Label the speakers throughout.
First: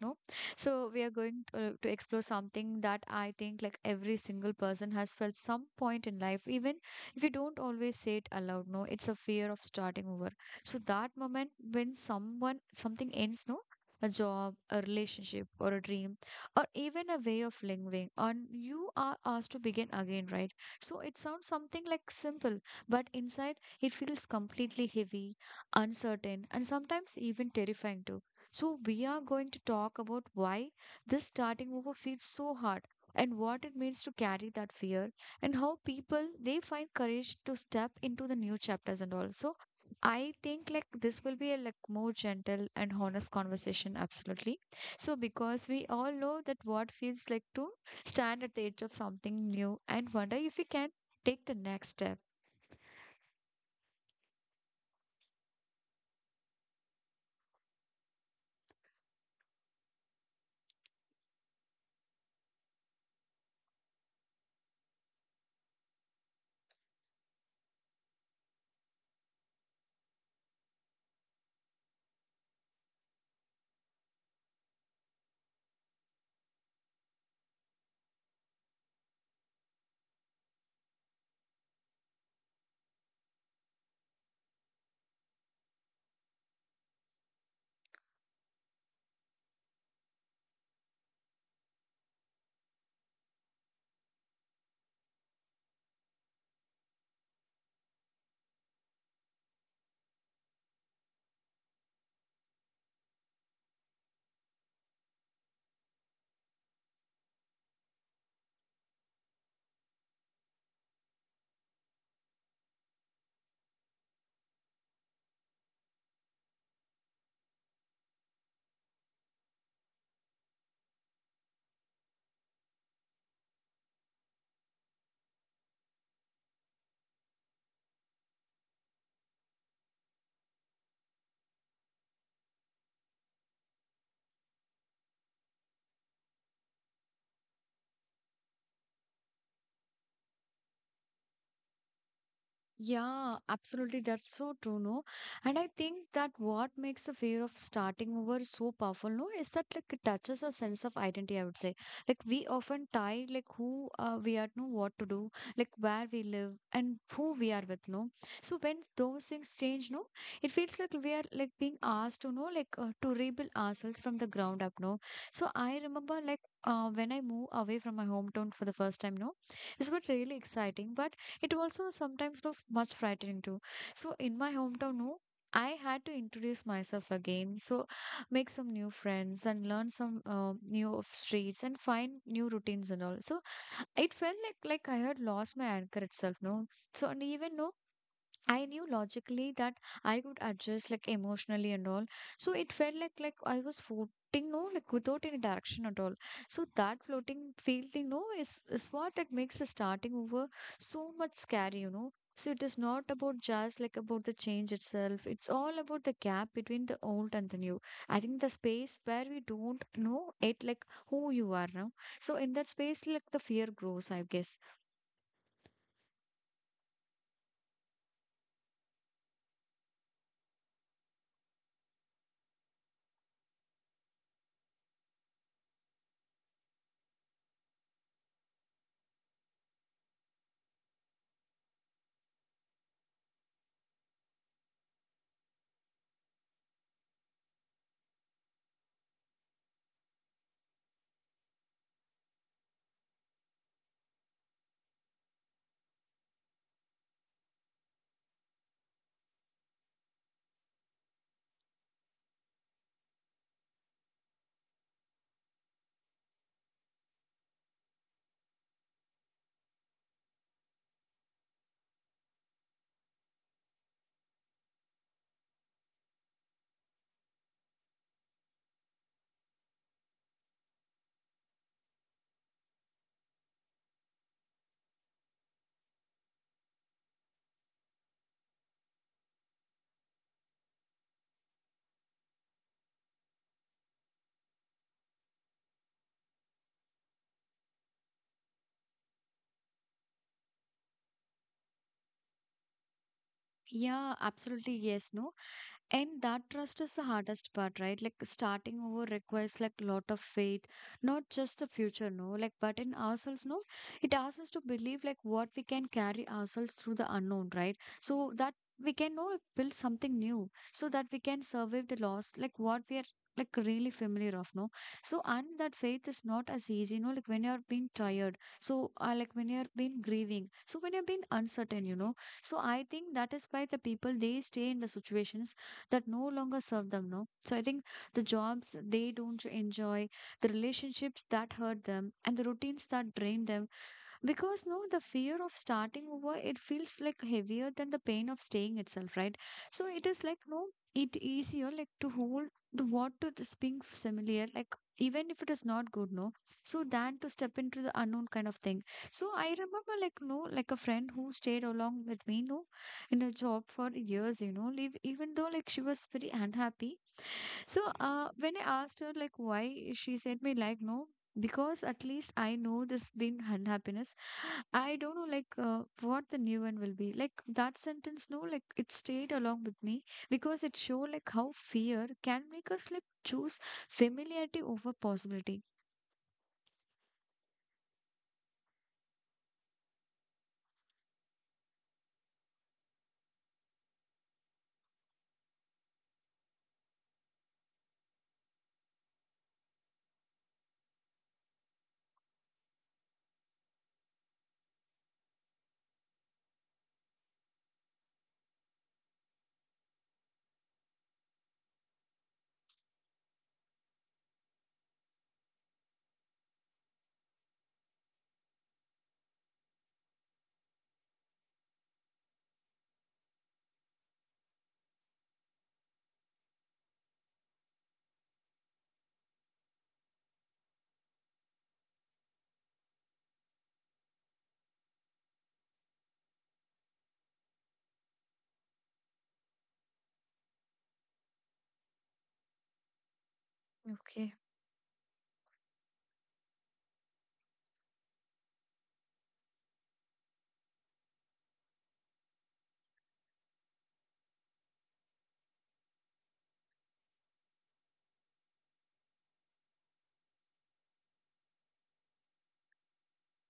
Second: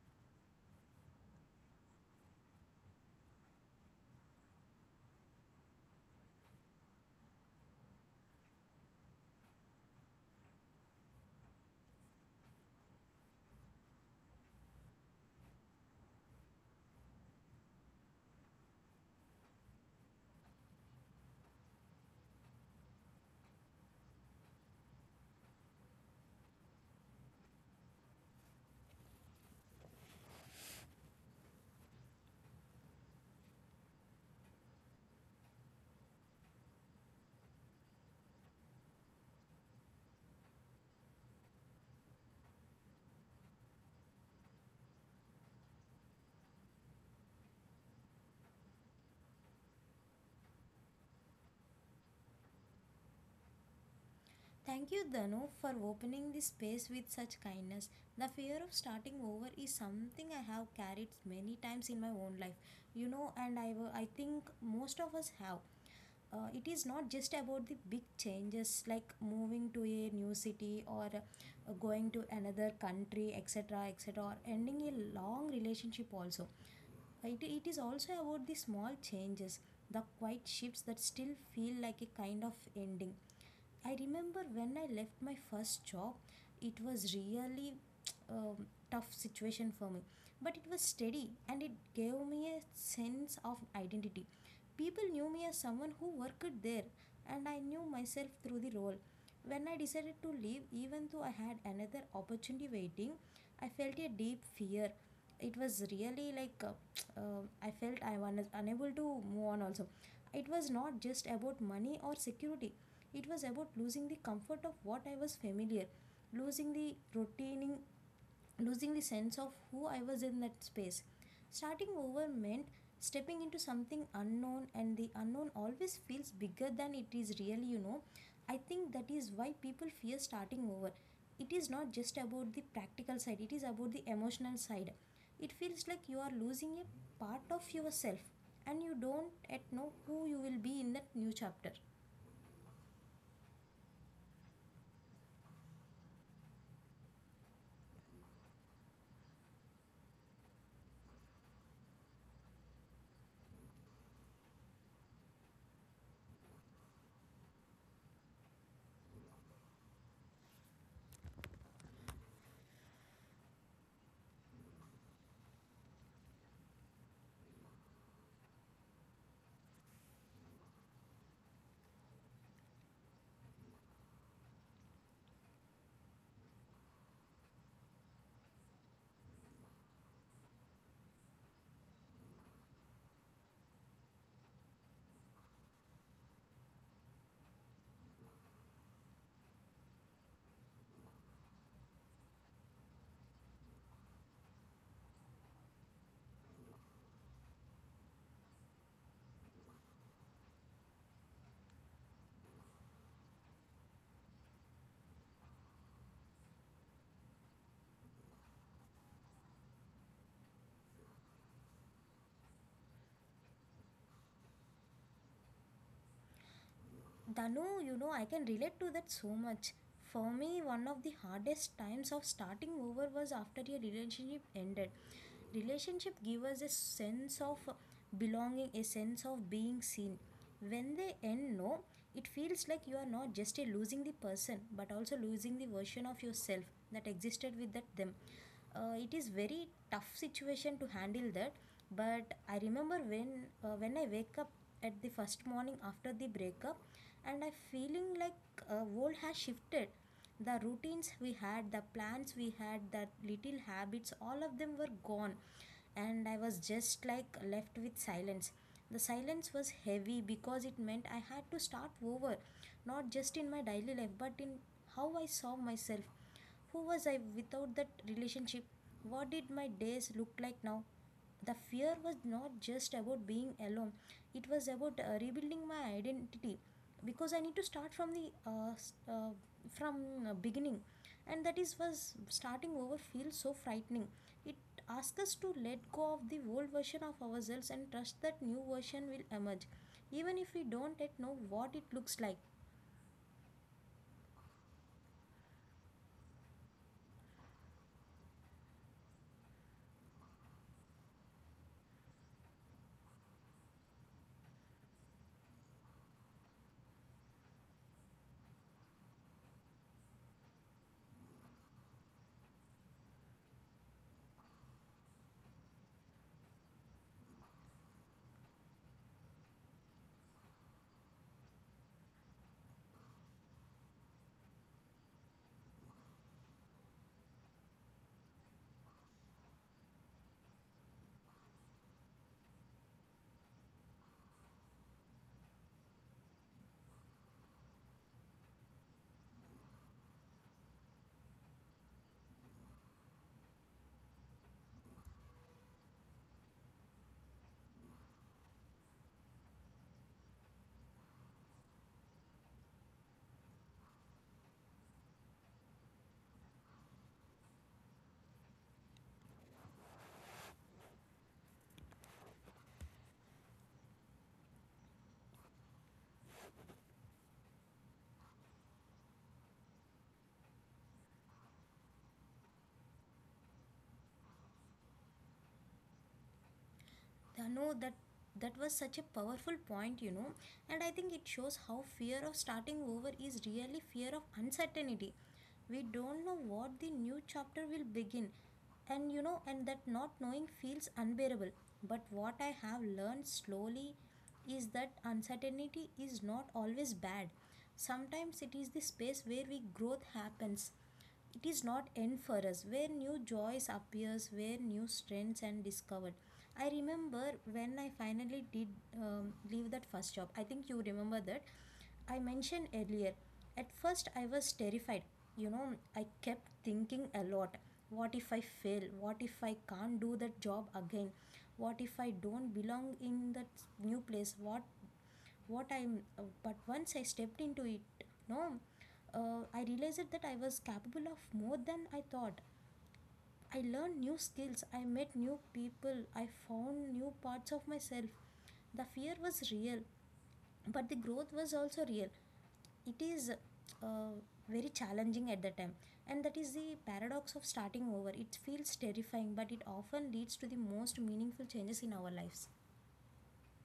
Speaker 1: no. So we are going to explore something that I think like every single person has felt some point in life, even if you don't always say it aloud, no, it's a fear of starting over. So that moment when someone something ends, no, a job, a relationship, or a dream, or even a way of living, and you are asked to begin again, right? So it sounds something like simple but inside it feels completely heavy, uncertain, and sometimes even terrifying too. So, we are going to talk about why this starting over feels so hard and what it means to carry that fear and how people they find courage to step into the new chapters and also I think like this will be a like more gentle and honest conversation absolutely. So because we all know that what feels like to stand at the edge of something new and wonder if we can take the next step.
Speaker 2: Thank you, Danu, for opening this space with such kindness. The fear of starting over is something I have carried many times in my own life, you know, and I think most of us have. It is not just about the big changes like moving to a new city or going to another country, et cetera, or ending a long relationship also. It is also about the small changes, the quiet shifts that still feel like a kind of ending. I remember when I left my first job, it was really tough situation for me, but it was steady and it gave me a sense of identity. People knew me as someone who worked there, and I knew myself through the role. When I decided to leave, even though I had another opportunity waiting, I felt a deep fear. It was really like I felt I was unable to move on also. It was not just about money or security, it was about losing the comfort of what I was familiar, losing the routine, losing the sense of who I was in that space. Starting over meant stepping into something unknown, and the unknown always feels bigger than it is really, you know. I think that is why people fear starting over. It is not just about the practical side, it is about the emotional side. It feels like you are losing a part of yourself, and you don't yet know who you will be in that new chapter.
Speaker 1: Yeah, absolutely. That's so true, no? And I think that what makes the fear of starting over so powerful, no, is that like it touches a sense of identity, I would say. Like we often tie like who we are, no, what to do, like where we live and who we are with, no? So when those things change, no, it feels like we are like being asked to, know, like to rebuild ourselves from the ground up, no? So I remember like when I moved away from my hometown for the first time, no, it's what really exciting, but it also sometimes looked much frightening too. So in my hometown, no, I had to introduce myself again. So make some new friends and learn some new of streets and find new routines and all. So it felt like I had lost my anchor itself, no. So and even no, I knew logically that I could adjust like emotionally and all. So it felt like I was floating, no, like without any direction at all. So that floating feeling, no, is what like makes the starting over so much scary, you know. So it is not about just like about the change itself. It's all about the gap between the old and the new. I think the space where we don't know it like who you are now. So in that space, like the fear grows, I guess.
Speaker 2: Danu, you know, I can relate to that so much. For me, one of the hardest times of starting over was after a relationship ended. Relationship give us a sense of belonging, a sense of being seen. When they end, no, it feels like you are not just a losing the person, but also losing the version of yourself that existed with that them. It is very tough situation to handle that. But I remember when I wake up at the first morning after the breakup, and I feeling like world has shifted, the routines we had, the plans we had, the little habits, all of them were gone, and I was just like left with silence. The silence was heavy because it meant I had to start over, not just in my daily life but in how I saw myself. Who was I without that relationship? What did my days look like now? The fear was not just about being alone, it was about rebuilding my identity, because I need to start from the from beginning. And that is was starting over feels so frightening. It asks us to let go of the old version of ourselves and trust that new version will emerge, even if we don't yet know what it looks like.
Speaker 1: Yeah, absolutely. Yes, no. And that trust is the hardest part, right? Like starting over requires like lot of faith, not just the future, no, like but in ourselves, no. It asks us to believe like what we can carry ourselves through the unknown, right? So that we can know build something new, so that we can survive the loss, like what we are like really familiar of, no. So and that faith is not as easy, no. Like when you are being tired, so like when you are being grieving, so when you are being uncertain, you know. So I think that is why the people they stay in the situations that no longer serve them, no. So I think the jobs they don't enjoy, the relationships that hurt them and the routines that drain them, because no the fear of starting over it feels like heavier than the pain of staying itself, right? So it is like no, it easier like to hold to what to just being familiar, like even if it is not good, no. So than to step into the unknown kind of thing. So I remember like no, like a friend who stayed along with me, no, in a job for years, you know, leave even though like she was very unhappy. So when I asked her like why, she said me like no, because at least I know this being unhappiness. I don't know like what the new one will be. Like that sentence, no, like it stayed along with me because it showed like how fear can make us like choose familiarity over possibility.
Speaker 2: No, that was such a powerful point, you know, and I think it shows how fear of starting over is really fear of uncertainty. We don't know what the new chapter will begin, and you know, and that not knowing feels unbearable. But what I have learned slowly is that uncertainty is not always bad. Sometimes it is the space where we growth happens. It is not end for us, where new joys appears, where new strengths and discovered. I remember when I finally did leave that first job, I think you remember that I mentioned earlier. At first I was terrified, you know. I kept thinking a lot. What if I fail? What if I can't do that job again? What if I don't belong in that new place? What I'm but once I stepped into it, no, I realized that I was capable of more than I thought. I learned new
Speaker 1: Okay.
Speaker 2: skills, I met new people, I found new parts of myself. The fear was real, but the growth was also real. It is very challenging at the time. And that is the paradox of starting over: it feels terrifying, but it often leads to the most meaningful changes in our lives.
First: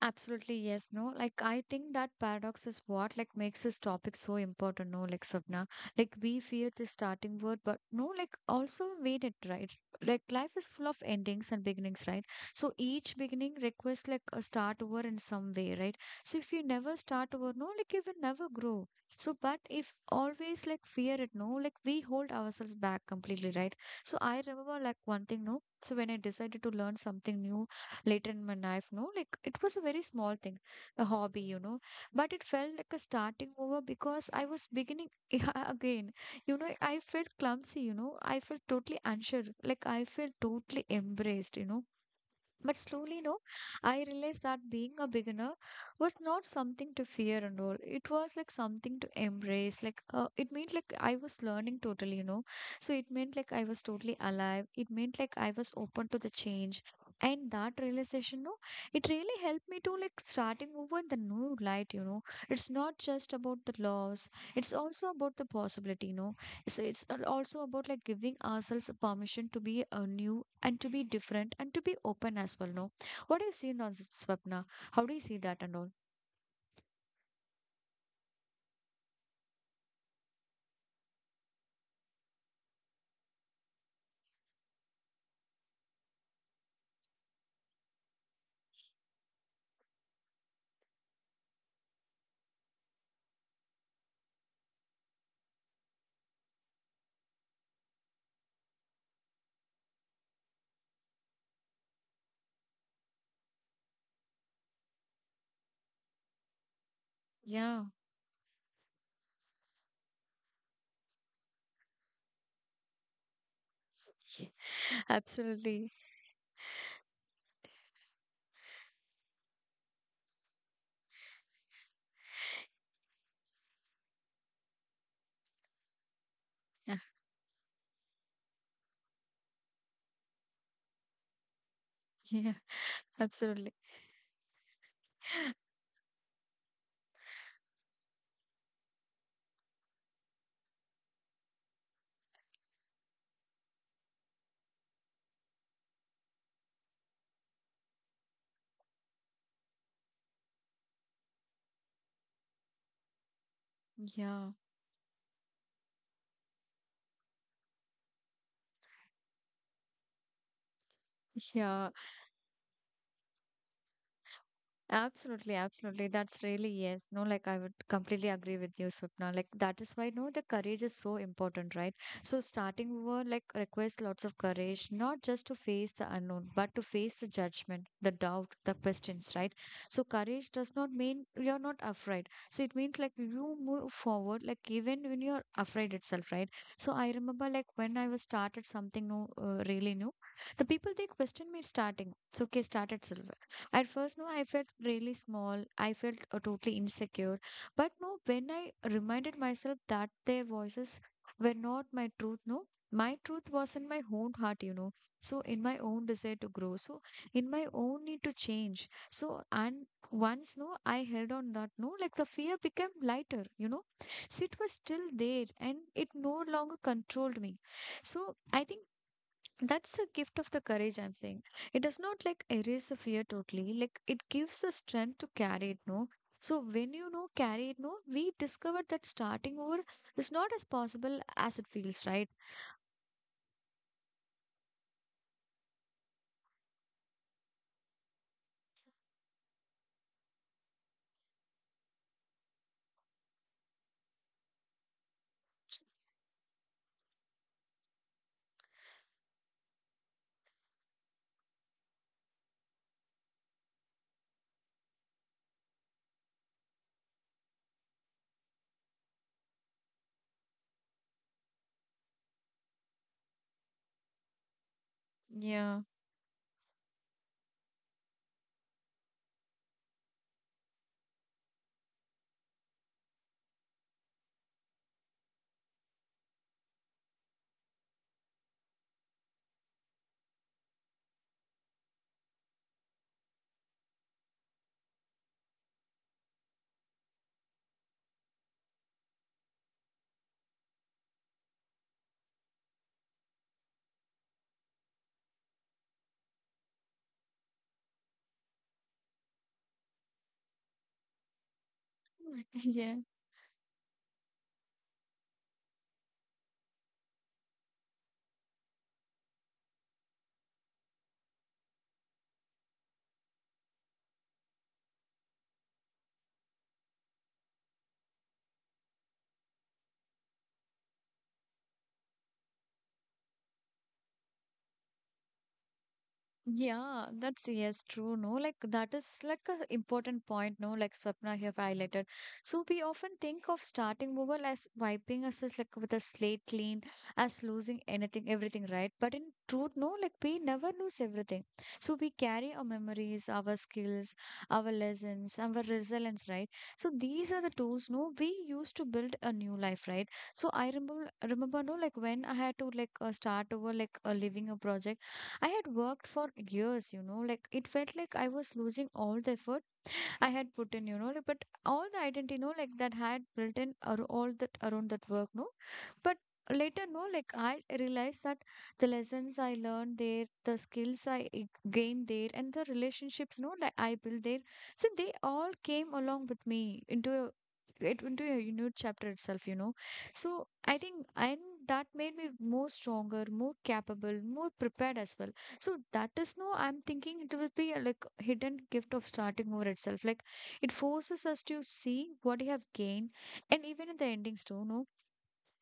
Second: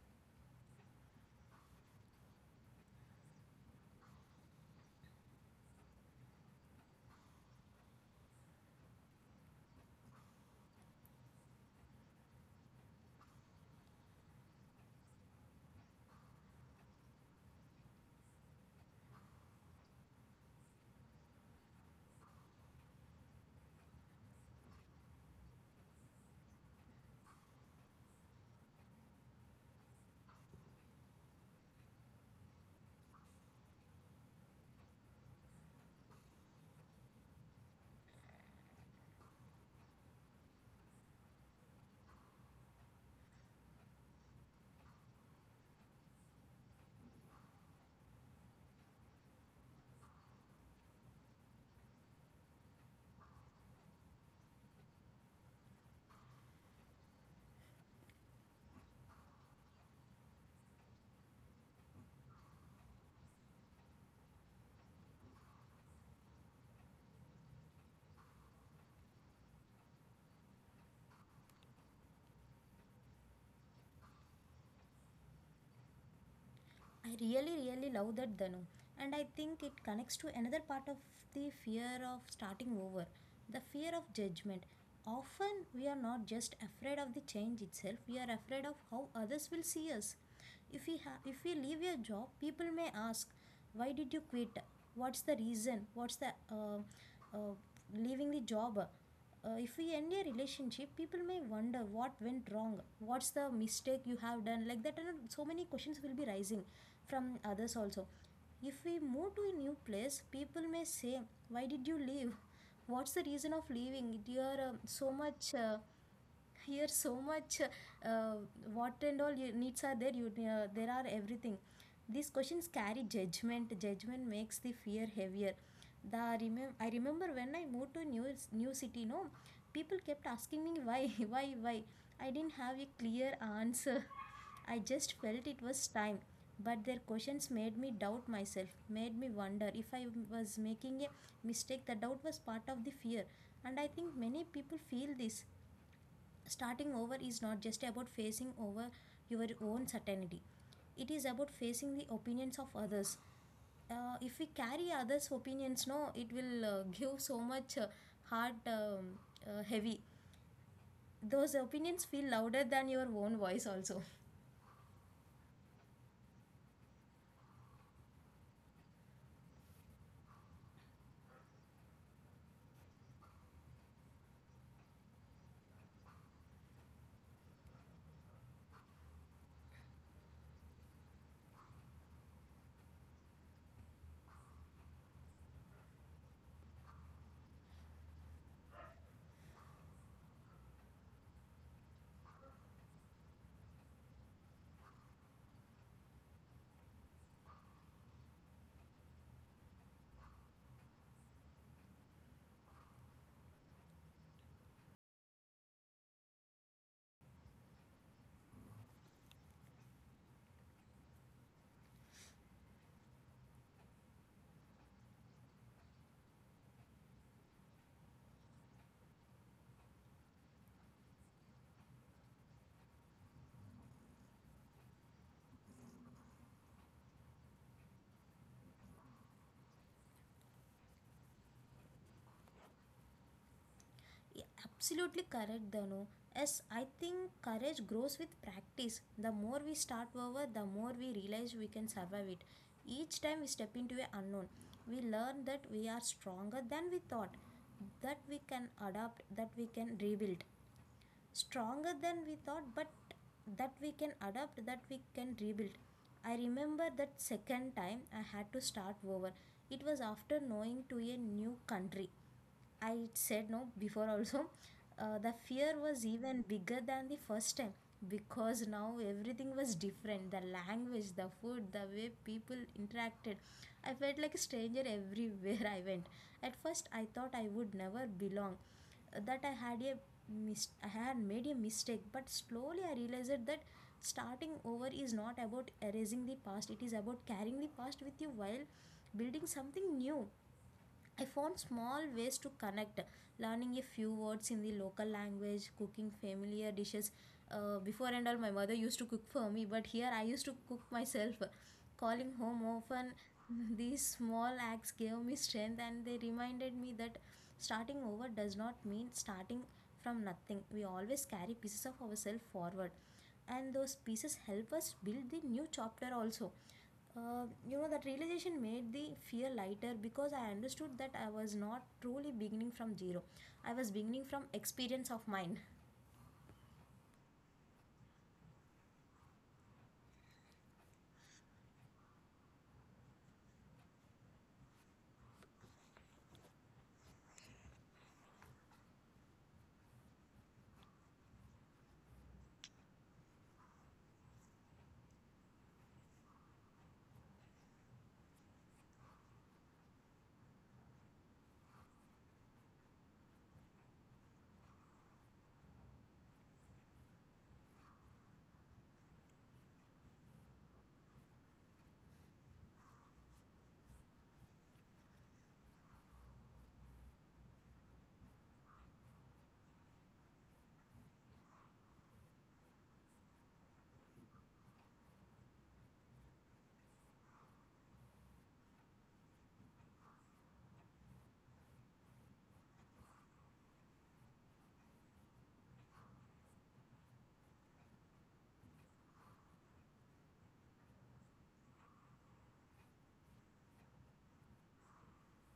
Speaker 1: Absolutely, yes, no. Like, I think that paradox is what like makes this topic so important, no, like Sapna. Like we fear the starting word, but no, like also wait it, right? Like life is full of endings and beginnings, right? So each beginning requests like a start over in some way, right? So if you never start over, no, like you will never grow. So but if always like fear it, no, like we hold ourselves back completely, right? So I remember like one thing, no. So when I decided to learn something new, later in my life, no, like it was a very small thing, a hobby, you know, but it felt like a starting over because I was beginning again. You know, I felt clumsy, you know, I felt totally unsure, like I felt totally embraced, you know, but slowly, no, I realized that being a beginner was not something to fear and all. It was like something to embrace. Like, it meant like I was learning totally, you know. So it meant like I was totally alive. It meant like I was open to the change. And that realization, no, it really helped me to like starting over in the new light, you know. It's not just about the loss, it's also about the possibility, you know. So also about like giving ourselves permission to be new and to be different and to be open as well. No, what do you seen on Swapna? How do you see that and all?
Speaker 2: I really, really love that, Danu, and I think it connects to another part of the fear of starting over: the fear of judgment. Often, we are not just afraid of the change itself, we are afraid of how others will see us. If if we leave a job, people may ask, "Why did you quit? What's the reason? What's the uh, leaving the job?" If we end a relationship, people may wonder what went wrong, what's the mistake you have done, like that, and so many questions will be rising from
Speaker 1: Yeah,
Speaker 2: others also. If we move to a new place, people may say, "Why did you leave? What's the reason of leaving? You're so much
Speaker 1: absolutely.
Speaker 2: here, so much what and all you needs are there, you there are everything." These questions carry judgment. Judgment makes the fear heavier. The I remember when I moved to new new city, no, people kept asking me why why why. I
Speaker 1: Yeah,
Speaker 2: didn't have a clear
Speaker 1: absolutely.
Speaker 2: answer. I just felt it was time, but their questions made me doubt myself, made me wonder if I was making a mistake. The doubt was part of the fear, and I think many people feel this. Starting over is not just about facing over your own certainty, it is about facing the opinions of others. If
Speaker 1: Yeah,
Speaker 2: we carry others' opinions, no, it will give so much heart heavy. Those
Speaker 1: yeah.
Speaker 2: opinions feel louder than your own voice, also.
Speaker 1: Absolutely, absolutely. That's really yes. No, like I would completely agree with you, Swapna. Like that is why no, the courage is so important, right? So starting over like requires lots of courage, not just to face the unknown, but to face the judgment, the doubt, the questions, right? So courage does not mean you're not afraid. So it means like you move forward, like even when you're afraid itself, right? So I remember like when I was started something new, really new, the people they questioned me starting. It's okay, start itself. At first, no, I felt really small. I felt totally insecure. But no, when I reminded myself that their voices were not my truth, no, my truth was in my own heart, you know. So, in my own desire to grow, so in my own need to change. So, and once, no, I held on that, no, like the fear became lighter, you know. So, it was still there and it no longer controlled me. So, I think that's a gift of the courage I'm saying. It does not like erase the fear totally, like it gives the strength to carry it, no. So when you know carry it, no, we discovered that starting over is not as possible as it feels, right?
Speaker 2: Yeah, absolutely correct, Danu. Yes, I think courage grows with practice. The more we start over, the more we realize we can survive it. Each time we step into a unknown, we learn that we are stronger than we thought, that we can adapt, that we can rebuild. Stronger than we thought, but that we can adapt, that we can rebuild. I remember that second time I had to start over. It was after knowing to a new country. I said no before also. The
Speaker 1: Yeah.
Speaker 2: fear was even bigger than the first time, because now everything was different: the language, the food, the way people interacted. I felt like a stranger everywhere I went. At first, I thought I would never belong, that I had a I had made a mistake, but slowly I realized that starting over is not about erasing the past, it is about carrying the past with you while building something new. I found small ways to connect, learning a few words in the local language, cooking familiar dishes. Before and all, my mother used to cook for me, but here I used to cook myself. Calling home
Speaker 1: Yeah.
Speaker 2: often, these small acts gave me strength and they reminded me that starting over does not mean starting from nothing. We always carry pieces of ourselves forward, and those pieces help us build the new chapter also. Uh, you know, that realization made the fear lighter because I understood that I was not truly beginning from zero. I was beginning from experience of mine.
Speaker 1: Yeah, that's yes, true. No, like that is like a important point. No, like Swapna have highlighted. So we often think of starting over as wiping us as like with a slate clean, as losing anything, everything, right? But in truth, no, like we never lose everything. So we carry our memories, our skills, our lessons, our resilience, right? So these are the tools. No, we use to build a new life, right? So I remember, no, like when I had to like start over, like leaving a project. I had worked for years, you know, like it felt like I was losing all the effort I had put in, you know, like, but all the identity, you know, like that I had built in or all that around that work, no. But later, no, like I realized that the lessons I learned there, the skills I gained there, and the relationships, no, like I built there, so they all came along with me into a it into a new chapter itself, you know. So I think and that made me more stronger, more capable, more prepared as well. So that is no, I'm thinking it will be a, like hidden gift of starting over itself. Like it forces us to see what we have gained, and even in the endings too, no.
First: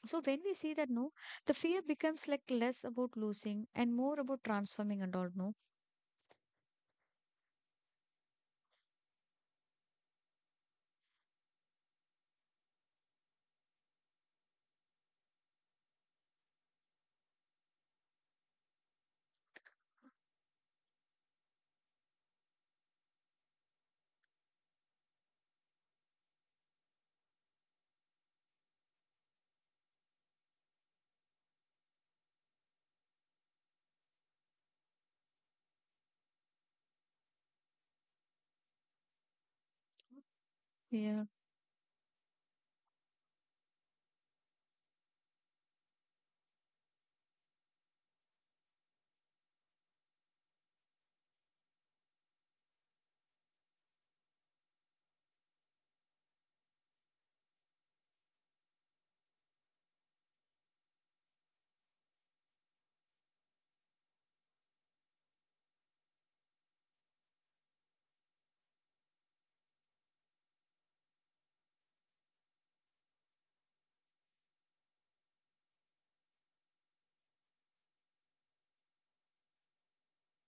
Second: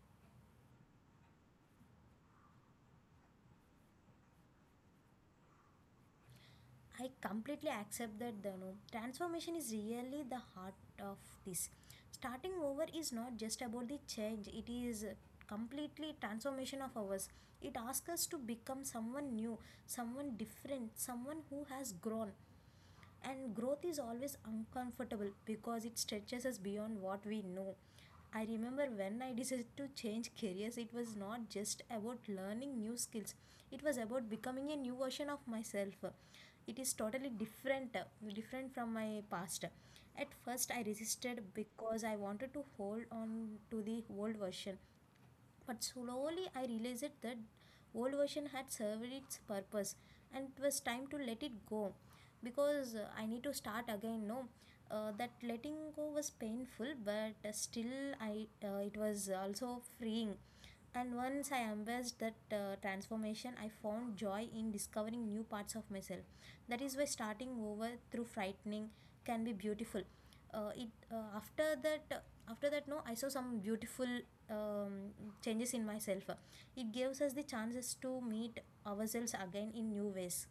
Speaker 1: So when we see that, no, the fear becomes like less about losing and more about transforming and all, no.
Speaker 2: I completely accept that the no, transformation is really the heart of this. Starting over is not just about the change, it is completely transformation of ours. It asks us to become someone new, someone different, someone who has grown. And growth is always uncomfortable because it stretches us beyond what we know. I remember when I decided to change careers, it was not just about learning new skills, it was about becoming a new version of myself. It is totally different, different from my past. At first I
Speaker 1: Yeah.
Speaker 2: resisted because I wanted to hold on to the old version, but slowly I realized that old version had served its purpose, and it was time to let it go, because I need to start again. No, that letting go was painful, but still I it was also freeing. And once I embraced that transformation, I found joy in discovering new parts of myself. That is why starting over through frightening can be beautiful. It After that after that no I saw some beautiful um, changes in myself. It gives us the chances to meet ourselves again in new ways.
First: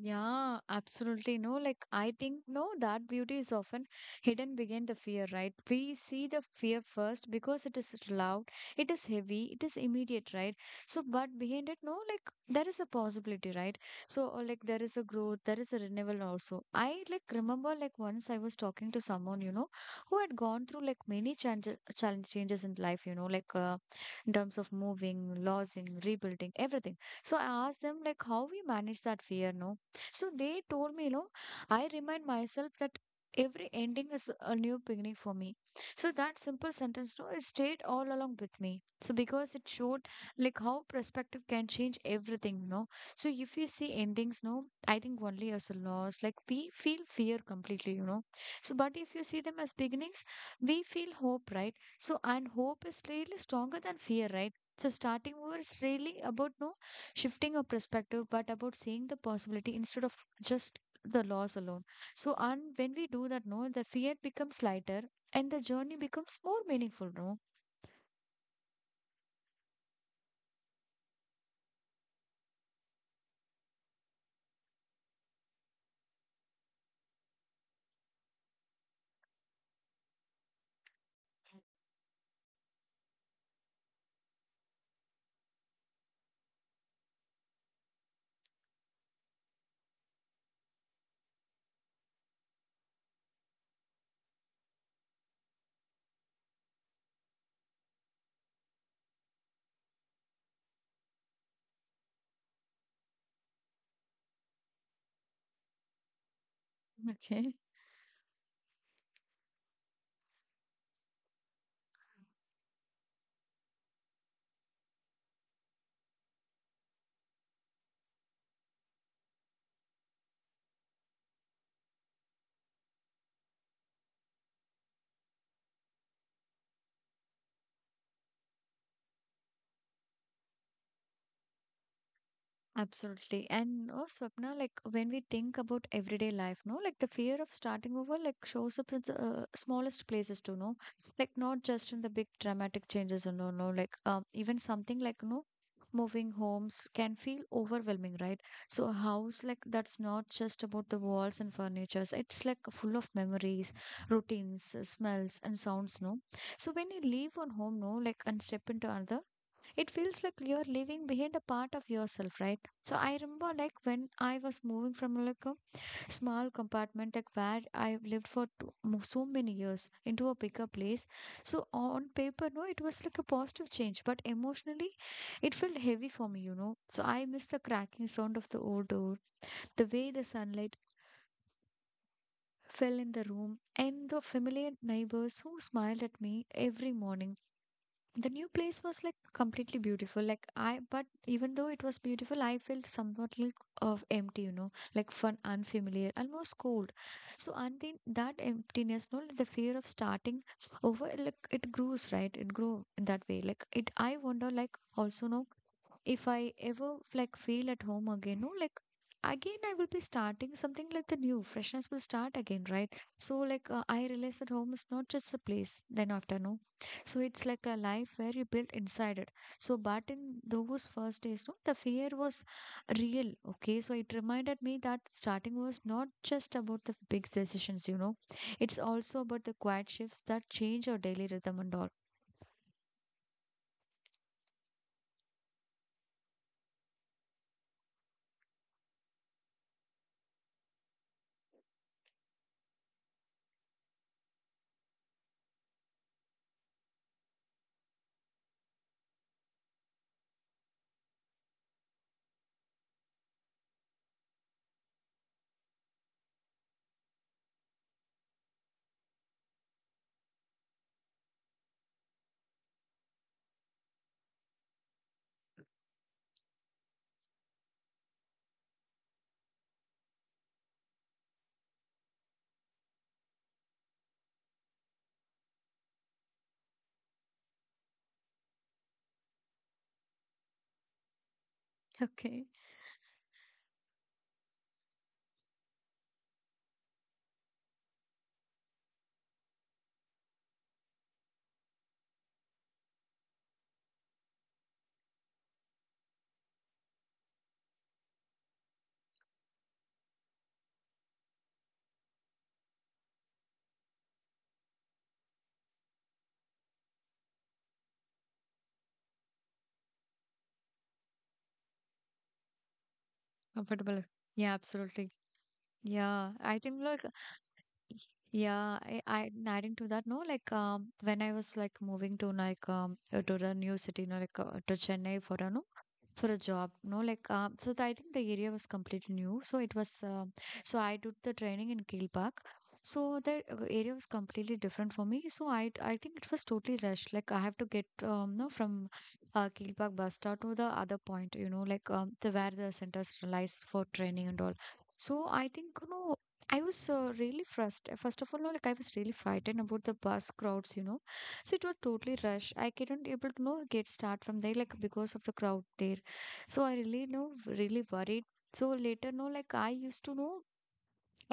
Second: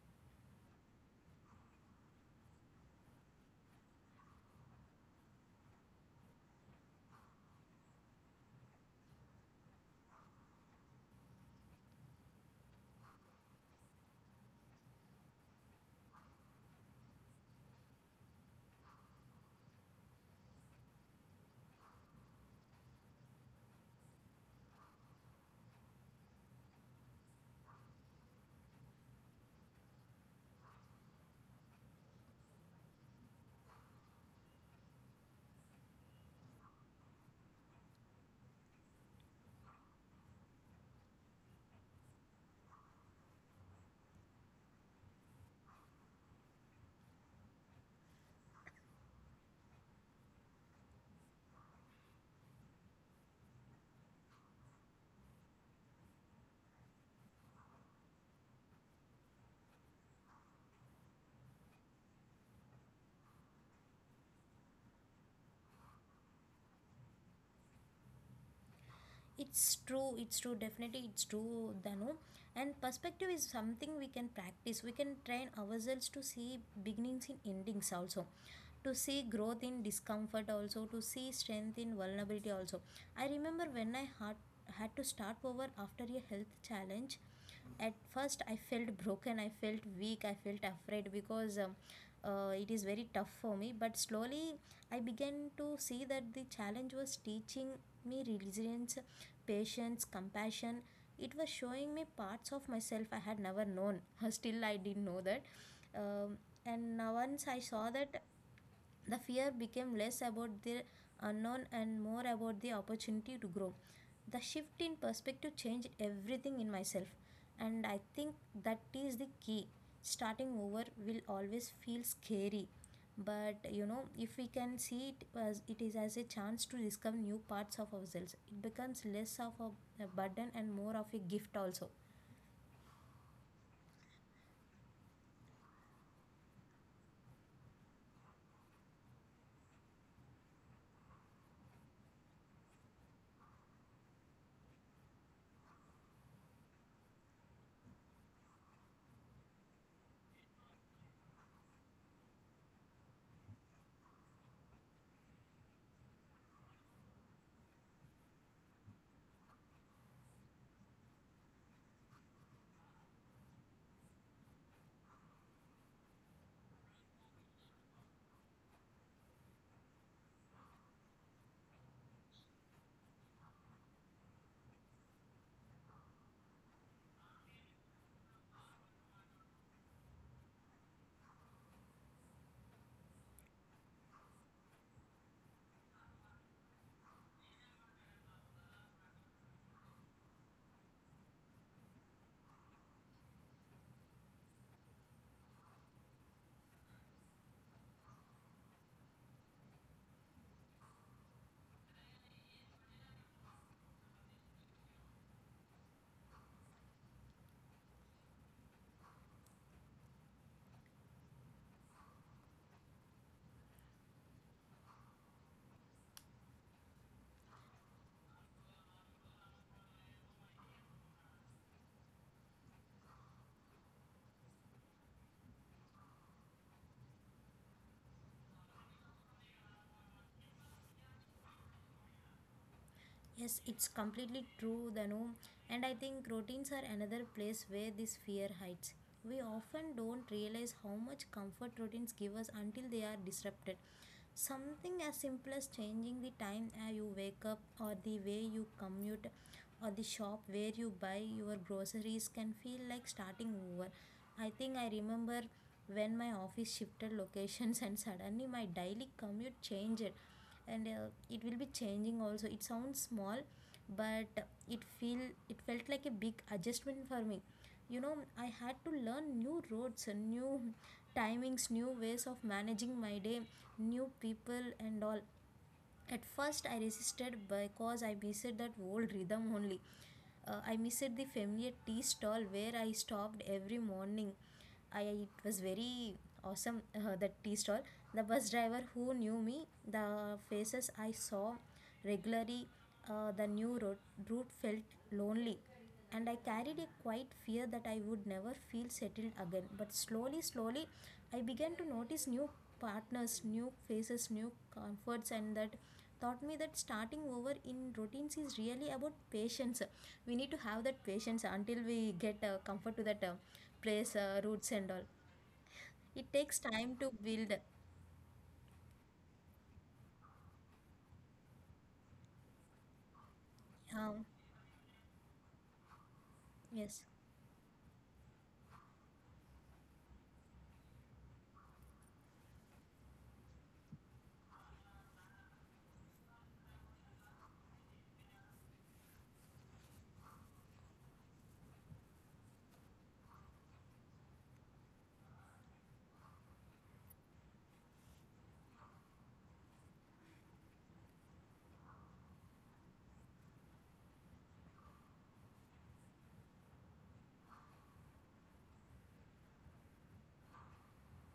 Speaker 1: Yeah, absolutely. No, like I think, no, that beauty is often hidden behind the fear, right? We see the fear first because it is loud, it is heavy, it is immediate, right? So, but behind it, no, like there is a possibility, right? So, like there is a growth, there is a renewal also. I like remember, like once I was talking to someone, you know, who had gone through like many change, challenge changes in life, you know, in terms of moving, losing, rebuilding, everything. So, I asked them, like, how we manage that fear, no? So they told me, you know, I remind myself that every ending is a new beginning for me. So that simple sentence, no, it stayed all along with me. So because it showed like how perspective can change everything, you know. So if you see endings, no, I think only as a loss, like we feel fear completely, you know. So but if you see them as beginnings, we feel hope, right? So and hope is really stronger than fear, right? So starting over is really about no shifting a perspective but about seeing the possibility instead of just the loss alone. So and when we do that, no, the fear becomes lighter and the journey becomes more meaningful, no.
Speaker 2: It's true. Definitely it's true, Danu. And perspective is something we can practice. We can train ourselves to see beginnings in endings also, to see growth in discomfort also, to see strength in vulnerability also. I remember when I had to start over after a health challenge. At first I felt broken, I felt weak, I felt afraid because it is very tough for me. But slowly I began to see that the challenge was teaching me resilience, patience, compassion. It was showing me parts of myself I had never known. Still I didn't know that. um, and now once
Speaker 1: Okay.
Speaker 2: I saw that, the fear became less about the unknown and more about the opportunity to grow. The shift in perspective changed everything in myself, and I think that is the key. Starting over will always feel scary, but you know, if we can see it as it is, as a chance to discover new parts of ourselves, it becomes less of a burden and more of a gift also.
Speaker 1: Absolutely. And oh, Swapna, like when we think about everyday life, no, like the fear of starting over, like shows up in the smallest places too, no, like not just in the big dramatic changes, and no, no, like even something like, no, moving homes can feel overwhelming, right? So a house like that's not just about the walls and furnitures. It's like full of memories, routines, smells, and sounds, no. So when you leave one home, no, like and step into another, it feels like you're leaving behind a part of yourself, right? So I remember like when I was moving from like a small compartment like where I lived for so many years into a bigger place. So on paper, no, it was like a positive change, but emotionally it felt heavy for me, you know. So I miss the cracking sound of the old door, the way the sunlight fell in the room, and the familiar neighbors who smiled at me every morning. The new place was like completely beautiful, like I, but even though it was beautiful, I felt somewhat like of empty, you know, like fun, unfamiliar, almost cold. So and then that emptiness, no, the fear of starting over, like it grows, right? It grew in that way, like it, I wonder like also, no, if I ever like feel at home again, no, like again I will be starting something like the new freshness will start again, right? So I realize that home is not just a place. Then after no, so it's like a life where you build inside it. So but in those first days, no, the fear was real. Okay, so it reminded me that starting was not just about the big decisions. You know, it's also about the quiet shifts that change our daily rhythm and all.
Speaker 2: Yes, it's completely true, Danu. And I think routines are another place where this fear hides. We often don't realize how much comfort routines give us until they are disrupted. Something as simple as changing the time you wake up, or the way you commute, or the shop where you buy your groceries can feel like starting over. I think I remember when my office shifted locations and suddenly my daily commute changed, and it will be changing also. It sounds small, but it feel it felt like a big adjustment for me, you know. I had to learn new roads and new timings, new ways of managing my day, new people and all. At first, I resisted because I missed that old rhythm only. I missed the familiar tea stall
Speaker 1: Okay,
Speaker 2: where I stopped every morning. I, it was very awesome that tea stall. The bus driver who knew me, the faces I saw regularly, the new route felt lonely, and I carried a quiet fear that I would never feel settled again. But slowly, slowly, I began to notice new partners, new faces, new comforts, and that taught me that starting over in routines is really about patience. We need to have that patience until we get comfort to that
Speaker 1: comfortable.
Speaker 2: place,
Speaker 1: Yeah,
Speaker 2: roots, and all.
Speaker 1: absolutely.
Speaker 2: It
Speaker 1: Yeah,
Speaker 2: takes
Speaker 1: I think
Speaker 2: time
Speaker 1: like,
Speaker 2: to build.
Speaker 1: yeah, I adding to that, no, like when I was like moving to like to the new city, no,
Speaker 2: Um,
Speaker 1: to Chennai for a no, for a job,
Speaker 2: yes.
Speaker 1: no, so I think the area was completely new, so it was so I did the training in Keel Park. So the area was completely different for me, so I think it was totally rushed, like I have to get no from Keel Park bus stop to the other point, you know, like the where the centers lies for training and all. So I think, you know, I was really frustrated first of all, no, like I was really frightened about the bus crowds, you know. So it was totally rush, I couldn't able to know get start from there like because of the crowd there. So I really know really worried. So later, no, like I used to know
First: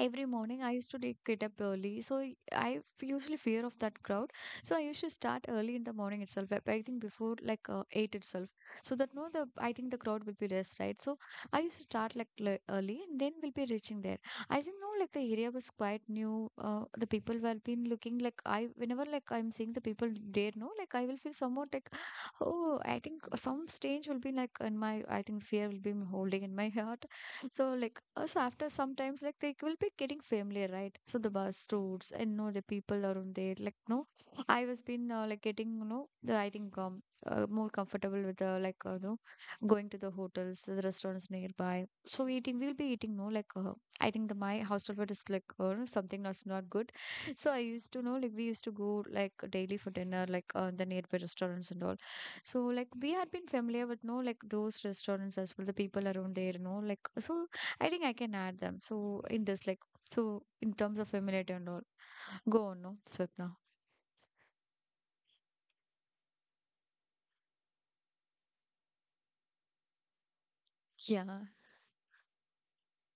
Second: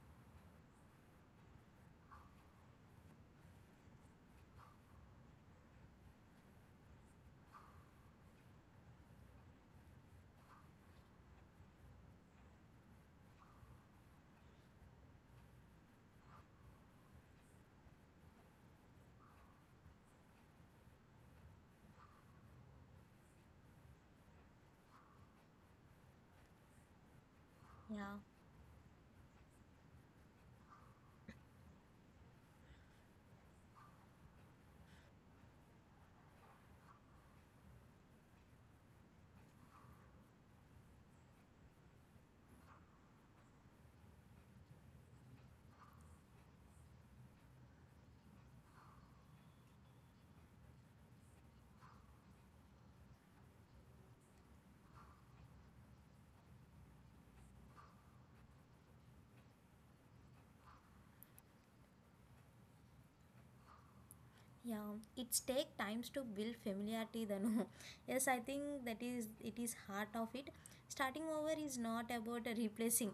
Speaker 1: every morning I used to like get up early. So I usually fear of that crowd. So I used to start early in the morning itself. I think before eight itself. So that no, the I think the crowd will be less, right? So I used to start like early, and then we'll be reaching there. I think no, like the area was quite new. The people were been looking like I whenever like I'm seeing the people there, no, like I will feel somewhat like, oh, I think some strange will be like in my, I think fear will be holding in my heart. So like,
Speaker 2: Yeah.
Speaker 1: so after sometimes like they will be getting familiar, right? So the bus routes and know the people around there, like no, I was been like getting, you know, the I think more comfortable with the no going to the hotels, the restaurants nearby. So eating, we'll be eating, no, I think the my hostel food is like something that's not good. So I used to know like we used to go like daily for dinner, the nearby restaurants and all. So like we had been familiar with no like those restaurants as well, the people around there, no like, so I think I can add them. So in this like, so in terms of familiarity and all, go on, no, Swapna.
Speaker 2: Yeah, it's take times to build familiarity then. Yes, I think that is, it is heart of it.
Speaker 1: Yeah,
Speaker 2: Starting over is not about replacing.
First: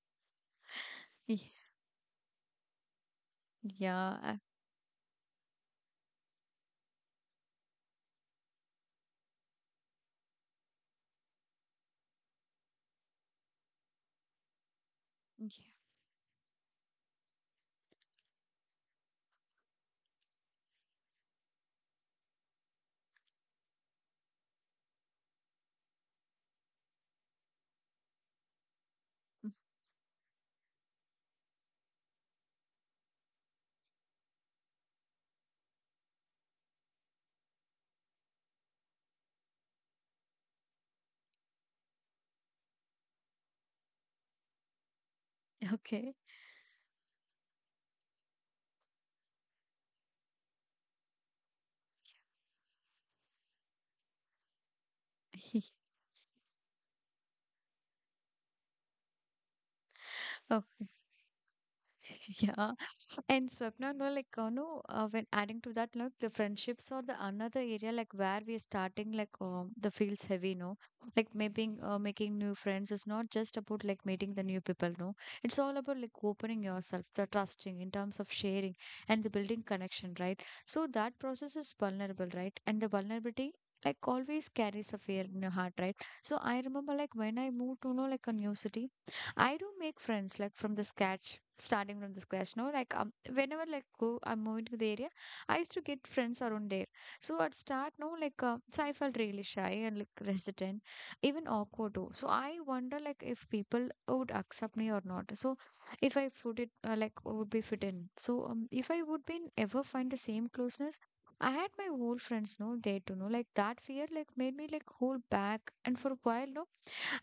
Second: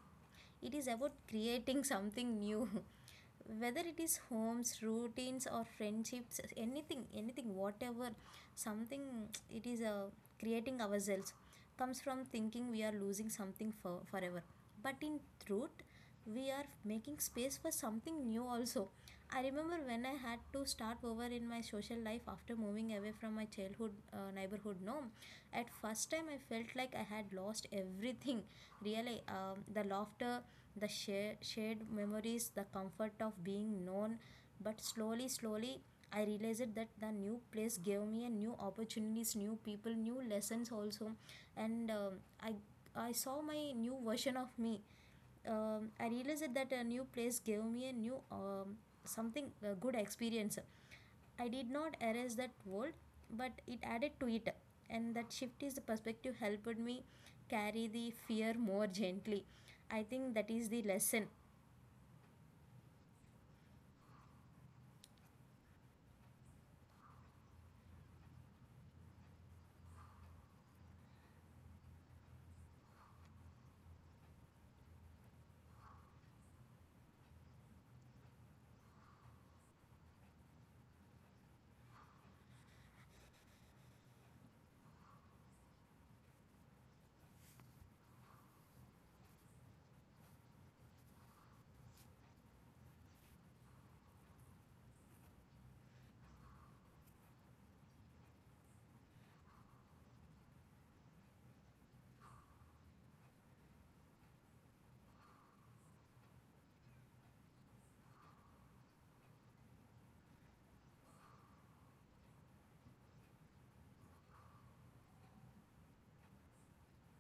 Speaker 2: It is about
Speaker 1: yeah,
Speaker 2: creating something new. Whether it
Speaker 1: yeah.
Speaker 2: is
Speaker 1: I-
Speaker 2: homes, routines or friendships, anything, anything, whatever, something. It is creating ourselves comes from thinking we are losing something forever, but in
Speaker 1: yeah.
Speaker 2: truth we are making space for something new also. I remember when I had to start over in my social life after moving away from my childhood neighborhood, no, at first time I felt like I had lost everything. Really, the laughter, the shared memories, the comfort of being known. But slowly, slowly, I realized that the new place gave me a new opportunities, new people, new lessons also. And I saw my new version of me. I
Speaker 1: Okay.
Speaker 2: realized that a new place gave me a new something, a good experience. I did not erase that world, but it added to it. And that shift is the perspective helped me carry the fear more gently. I think that is the
Speaker 1: Okay.
Speaker 2: lesson.
Speaker 1: Yeah. And Swapna, no, like, no, when adding to that, like, the friendships or the another area, like, where we're starting, like, the feels heavy, no? Like, making new friends is not just about, like, meeting the new people, no? It's all about, like, opening yourself, the trusting in terms of sharing and the building connection, right? So that process is vulnerable, right? And the vulnerability, like, always carries a fear in your heart, right? So I remember, like, when I moved to, know, like, a new city, I do make friends like from the sketch starting from the scratch, no, like whenever like go I'm moving to the area, I used to get friends around there. So at start, no, so I felt really shy and like resident, even awkward too. So I wonder like if people would accept me or not, so if I put it like would be fit in, so if I would been ever find the same closeness I had my whole friends no, there to know like that fear like made me like hold back and for a while, no,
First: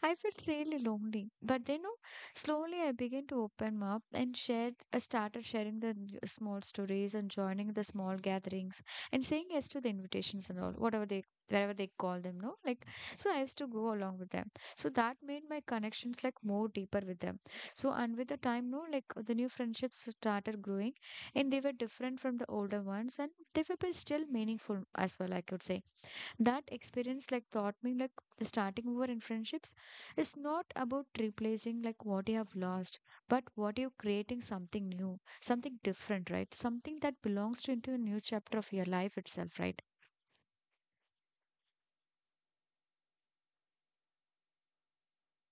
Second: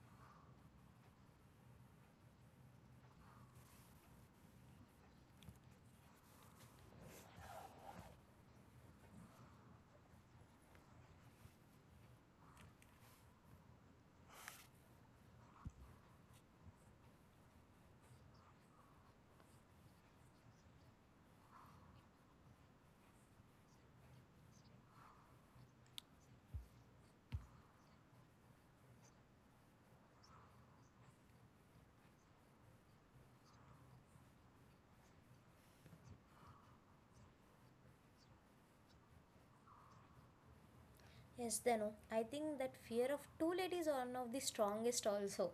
Speaker 1: I felt really lonely. But then, no, slowly I began to open up and I started sharing the small stories and joining the small gatherings and saying yes to the invitations and all, whatever they, wherever they call them, no? Like, so I used to go along with them. So that made my connections like more deeper with them. So, and with the time, no, like the new friendships started growing and they were different from the older ones, and they were but still meaningful as well, I could say. That experience like taught me like the starting over in friendships is not about replacing like what you have lost, but what you're creating something new, something different, right? Something that belongs to into a new chapter of your life itself, right?
Speaker 2: Yes, Danu. I think that fear of too late is one of the strongest also.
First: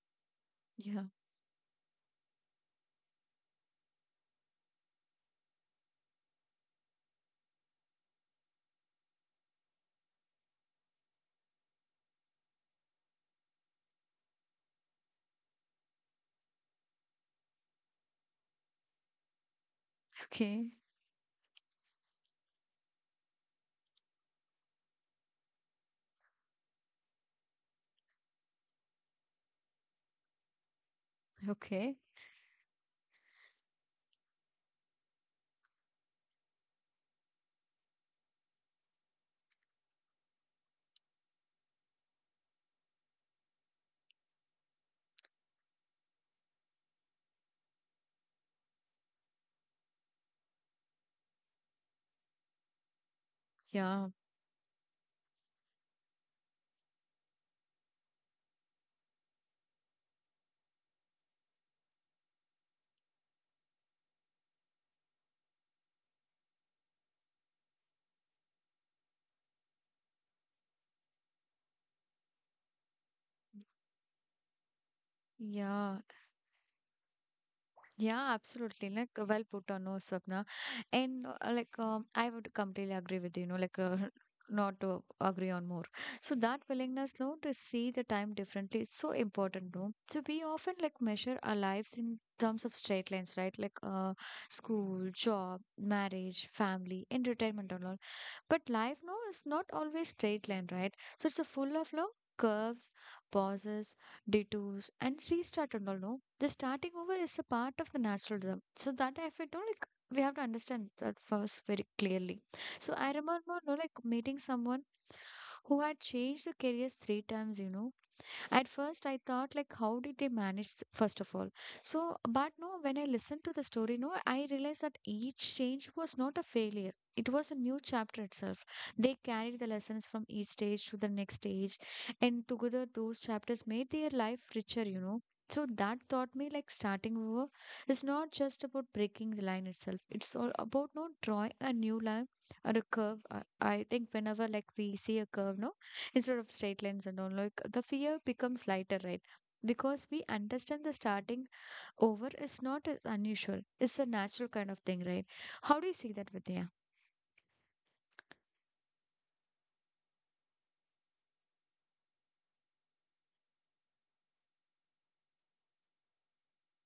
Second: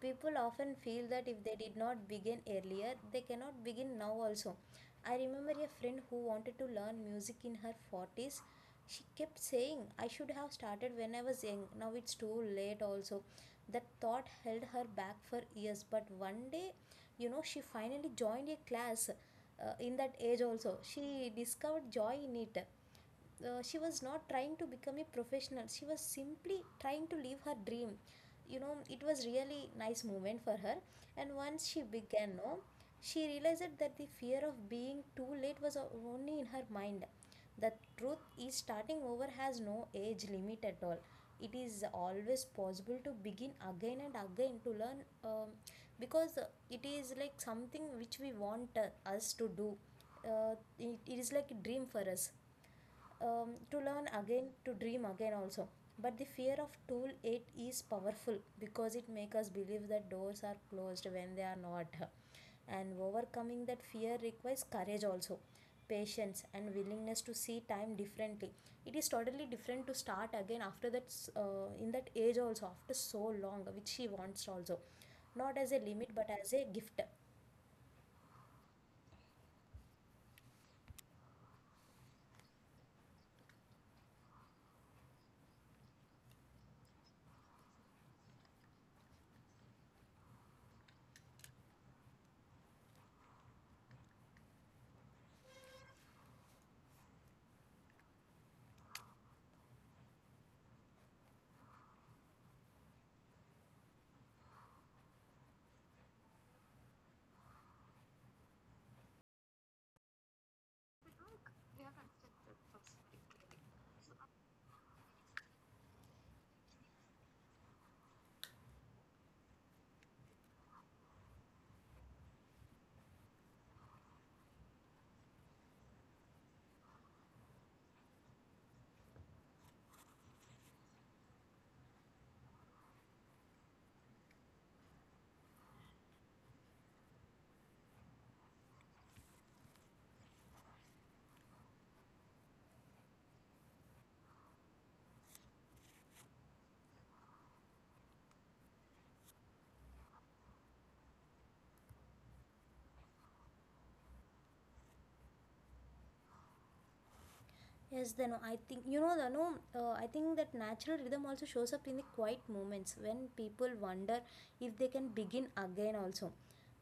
Speaker 2: People often
Speaker 1: Yeah.
Speaker 2: feel that if they did not begin earlier, they cannot begin now also. I remember a friend who wanted to learn music in her 40s. She kept saying, I should have started when I was young. Now it's too late also. That thought held her back for years. But one day, you know, she finally joined a class in that age
Speaker 1: Okay.
Speaker 2: also. She discovered joy in it. She was not trying to become a professional. She was simply trying to live her dream. You know, it was really nice moment for her. And once she
Speaker 1: Okay.
Speaker 2: began, no, she realized that the fear of being too late was only in her mind. The truth is starting over has no age limit at all. It is always possible to begin again and again, to learn. um, because it is like something which we want us to do. It is like a dream for us to learn
Speaker 1: Yeah.
Speaker 2: again, to dream again also. But the fear of tool 8 is powerful because it makes us believe that doors are closed when they are not. And overcoming that fear requires courage also, patience and willingness to see time differently. It is totally different to start again after that, in that age also, after so long which she wants also, not as a
Speaker 1: Yeah.
Speaker 2: limit but as a gift.
Speaker 1: Yeah, absolutely. Like well put on, no, Swapna. And like I would completely agree with you. You know, not to agree on more. So that willingness, no, to see the time differently is so important, no. So we often like measure our lives in terms of straight lines, right? Like school, job, marriage, family, entertainment, and all. But life, no, is not always straight line, right? So it's a full of no curves, pauses, detours, and restart and all, no, the starting over is a part of the naturalism. So that if we don't like, we have to understand that first very clearly. So I remember no, like meeting someone who had changed the careers 3 times, you know. At first, I thought, like, how did they manage, first of all? So, but no, when I listened to the story, no, I realized that each change was not a failure. It was a new chapter itself. They carried the lessons from each stage to the next stage, and together those chapters made their life richer, you know. So that taught me, like, starting over is not just about breaking the line itself. It's all about no drawing a new line or a curve. I think whenever, like, we see a curve, no, instead of straight lines and all, like the fear becomes lighter, right? Because we understand the starting over is not as unusual, it's a natural kind of thing, right? How do you see that, Vidya?
Speaker 2: Yes, then I think you know the no. I think that natural rhythm also shows up in the quiet moments when people wonder if they can begin again. Also,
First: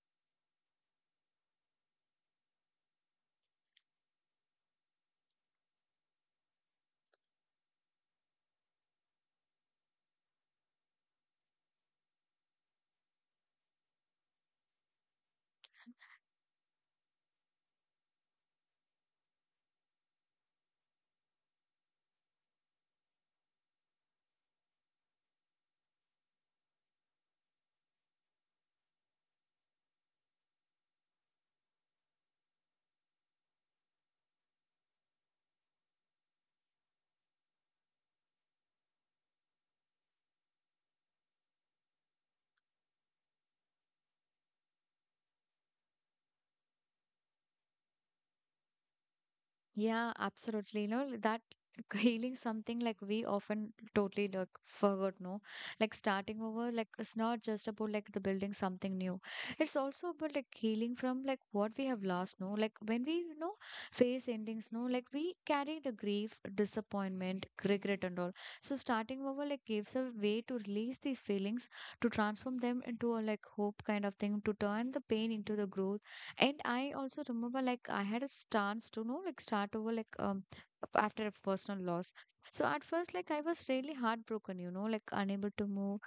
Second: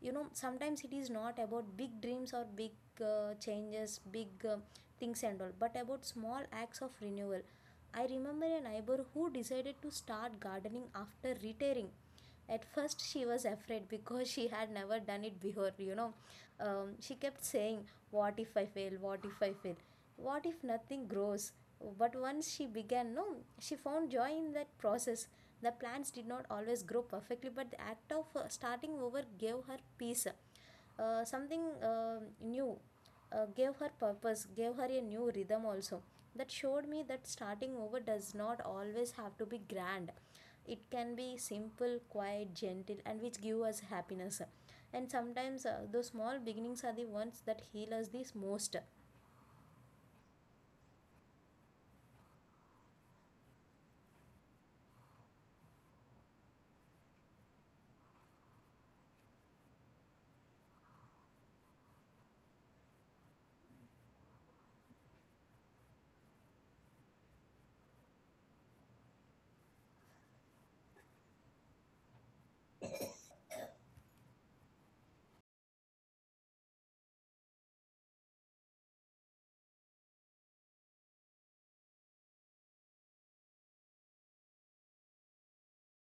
Speaker 2: you know, sometimes it is not about big dreams or big changes, big things and all, but about small acts of renewal. I remember a neighbor who decided to start gardening after retiring. At first, she was afraid because she had never done it before, you know. She kept saying, what if I fail? What if I fail? What if nothing grows? But once she began, no, she found joy in that process. The plants did not always grow perfectly, but the act of starting over gave her peace, something new, gave her purpose, gave her a new rhythm also. That showed me that starting over does not always have to be grand. It can be simple, quiet, gentle, and which give us happiness. And sometimes those small beginnings are the ones that heal us the most.
Speaker 1: Yeah, absolutely. You know, that healing something, like we often totally like forgot, no? Like starting over, like it's not just about like the building something new. It's also about like healing from like what we have lost, no? Like when we, you know, face endings, no? Like we carry the grief, disappointment, regret and all. So starting over like gives a way to release these feelings, to transform them into a like hope kind of thing, to turn the pain into the growth. And I also remember, like I had a stance to know, like start over like after a personal loss. So at first, like I was really heartbroken, you know, like unable to move,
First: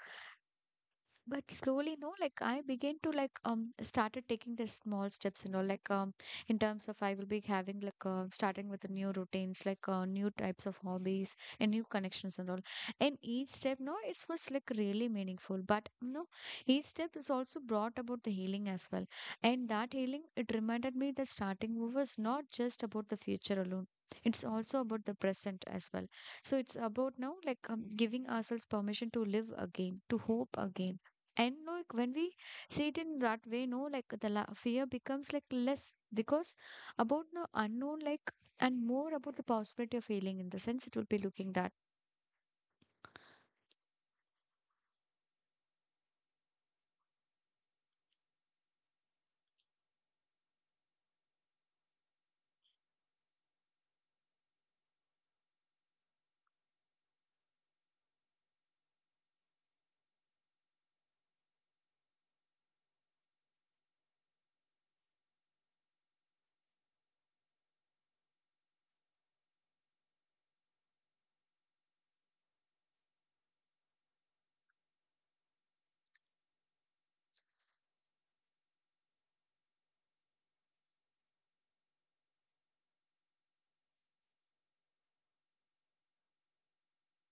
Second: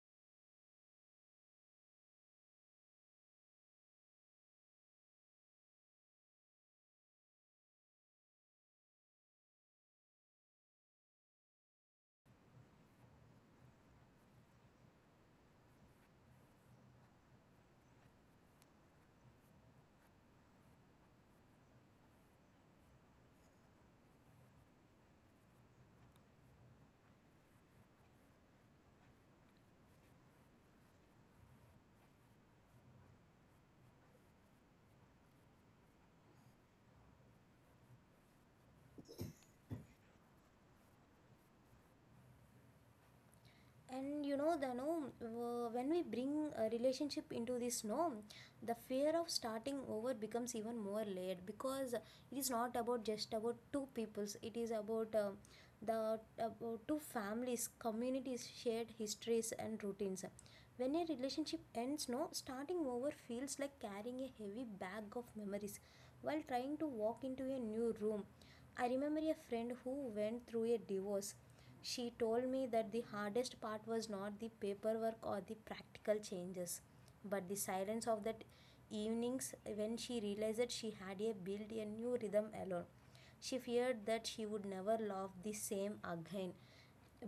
Speaker 1: but slowly, no, like I began to like started taking the small steps, you know, like in terms of I will be having like starting with the new routines like new types of hobbies and new connections and all. And each step, no, it was like really meaningful, but no, each step is also brought about the healing as well. And that healing, it reminded me that starting was not just about the future alone, it's also about the present as well. So it's about now, like giving ourselves permission to live again, to hope again. And like when we see it in that way, no, like the la fear becomes like less because about the unknown, like, and more about the possibility of failing in the sense it will be looking that.
Speaker 2: And you know the no when we bring a relationship into this, no, the fear of starting over becomes even more layered because it is not about just about two peoples. It is about the about two families, communities, shared histories and routines. When a relationship ends, no, starting over feels like carrying a heavy bag of memories while trying to walk into a new room. I remember a friend who went through a divorce. She told me that the hardest part was not the paperwork or the practical changes, but the silence of that evenings when she realized that she had a built a new rhythm alone. She feared that she would never love the same again,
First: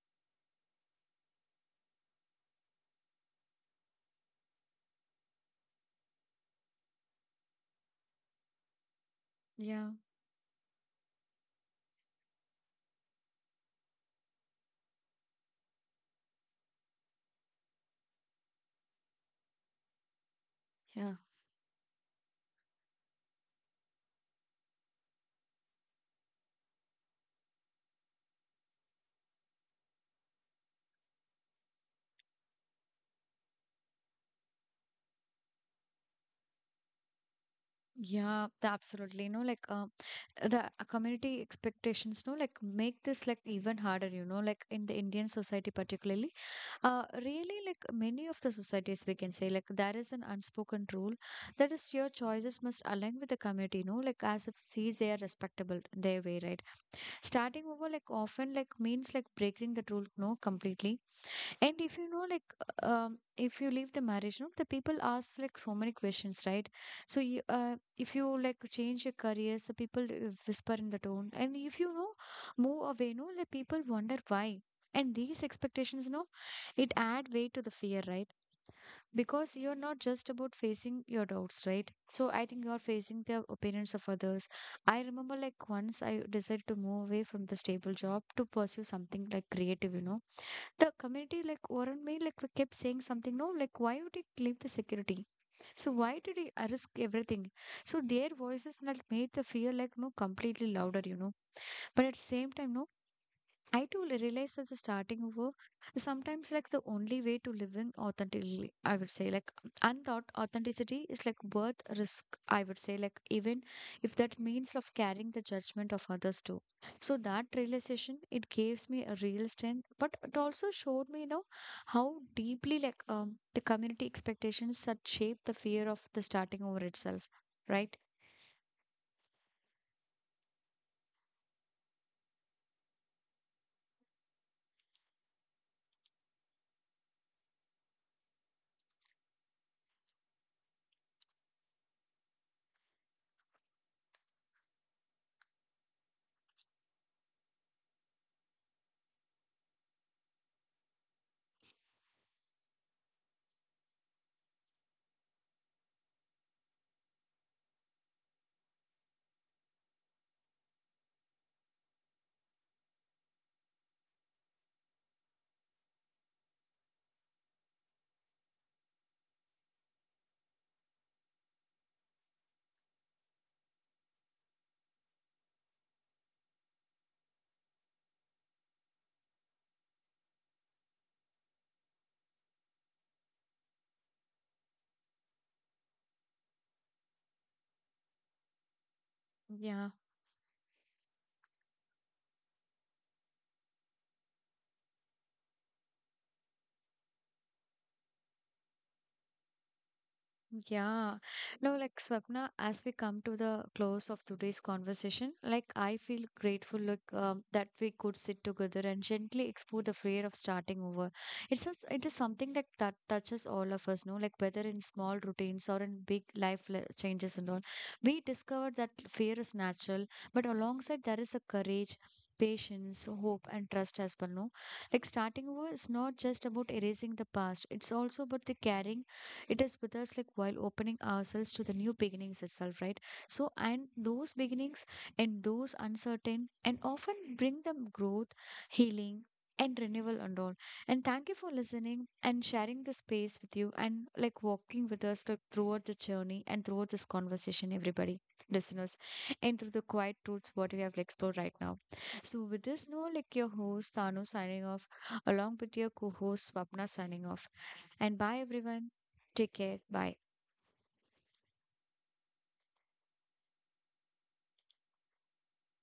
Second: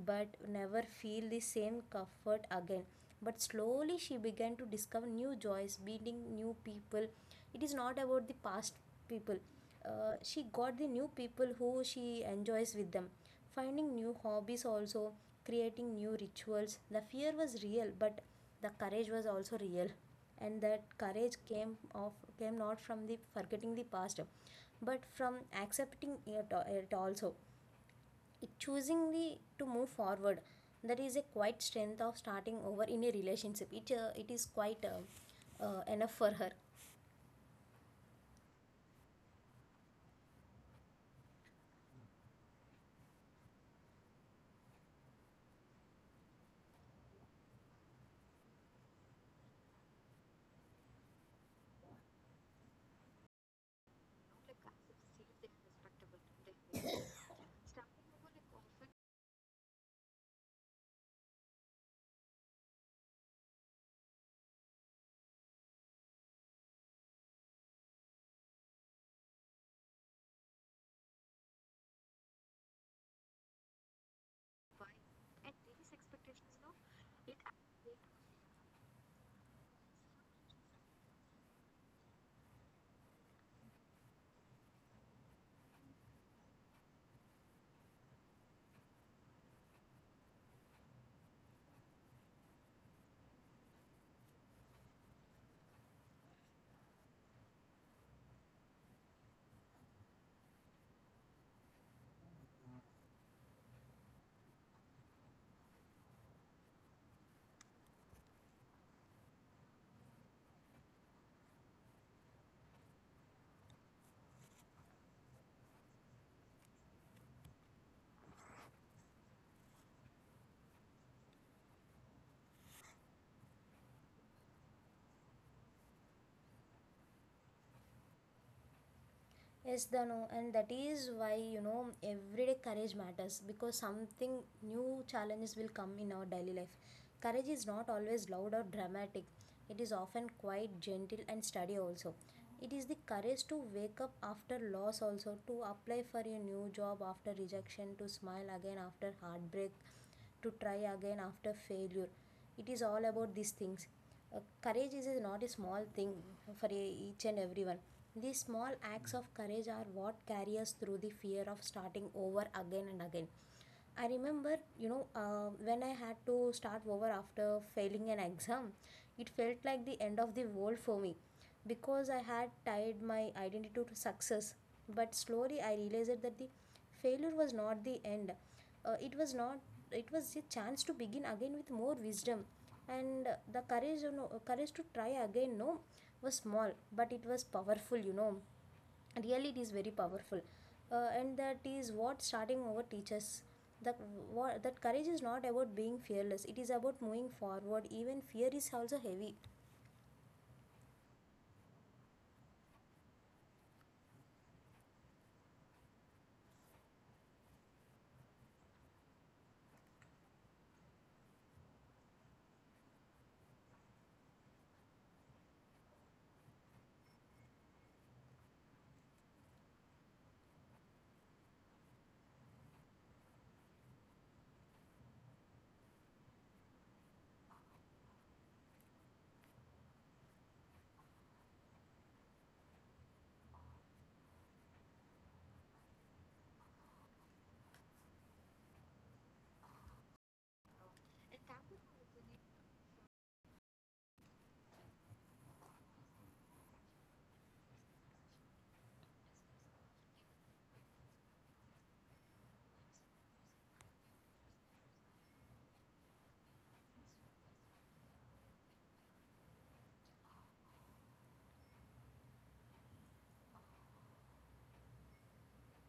Speaker 2: but never feel the same comfort again. But slowly she began to discover new joys, meeting new people. It is not about the past people.
Speaker 1: Yeah,
Speaker 2: She got the new people who she enjoys with them, finding new hobbies also, creating new rituals. The fear was real, but the courage was also real, and that
Speaker 1: yeah,
Speaker 2: courage came not from the forgetting the past, but from accepting it, it also, choosingly to move forward. That is a quite strength of starting over in a relationship. It is quite enough for her.
Speaker 1: yeah, the- absolutely. No, like, the community expectations no like make this like even harder, you know, like in the Indian society particularly, really like many of the societies we can say, like there is an unspoken rule, that is your choices must align with the community, you know, like as if sees they are respectable their way, right? Starting over like often like means like breaking the rule no completely. And if you know, like, if you leave the marriage, no, the people ask like so many questions, right? So, if you like change your careers, the people whisper in the tone, and if you know, move away, no, the people wonder why. And these expectations, no, it add weight to the fear, right? Because you're not just about facing your doubts, right? So I think you're facing the opinions of others. I remember like once I decided to move away from the stable job to pursue something like creative, you know, the community like around me like kept saying something, no, like why would he leave the security? So why did he risk everything? So their voices like made the fear like no completely louder, you know. But at the same time, no, I too realized that the starting over is sometimes like the only way to living authentically. I would say, like unthought authenticity is like worth risk. I would say, like even if that means of carrying the judgment of others too. So that realization, it gives me a real strength, but it also showed me, you know, how deeply like the community expectations that shape the fear of the starting over itself. Right?
Speaker 2: Yes the no, and that is why you know everyday courage matters, because something new challenges will come in our daily life. Courage is not always loud or dramatic. It is often quite gentle and steady also. It is the courage to wake up after loss also, to apply for a new job after rejection, to smile again after heartbreak, to try again after failure. It is all about these things. uh, Courage is not a small thing for each and everyone. These small acts of courage are what carry us through the fear of starting over again and again. I remember, you know, when I had to start over after failing an exam, it felt like the end of the world for me because I had tied my identity to success. But slowly I realized that the failure was not the end. It was not It was a chance to begin again with more wisdom. And the courage, you know, courage to try again, no, was small but it was powerful, you know. Really it is very
Speaker 1: Yeah.
Speaker 2: powerful. And that is what starting over teaches, that what that courage is not about being fearless. It is about moving forward even fear is also heavy.
Speaker 1: Yeah. No, like Swapna, as we come to the close of today's conversation, like I feel grateful like that we could sit together and gently explore the fear of starting over. It's just, it is something like that touches all of us, no? Like whether in small routines or in big life le- changes and all. We discovered that fear is natural, but alongside there is a courage, patience, hope, and trust as well, no? Like starting over is not just about erasing the past, it's also about the carrying it is with us like while opening ourselves to the new beginnings itself, right? So and those beginnings and those uncertain and often bring them growth, healing, and renewal and all. And thank you for listening and sharing the space with you and like walking with us like throughout the journey and throughout this conversation, everybody. Listeners, and through the quiet truths what we have explored right now. So with this note, like your host Tanu signing off along with your co-host Swapna signing off. And bye everyone. Take care. Bye.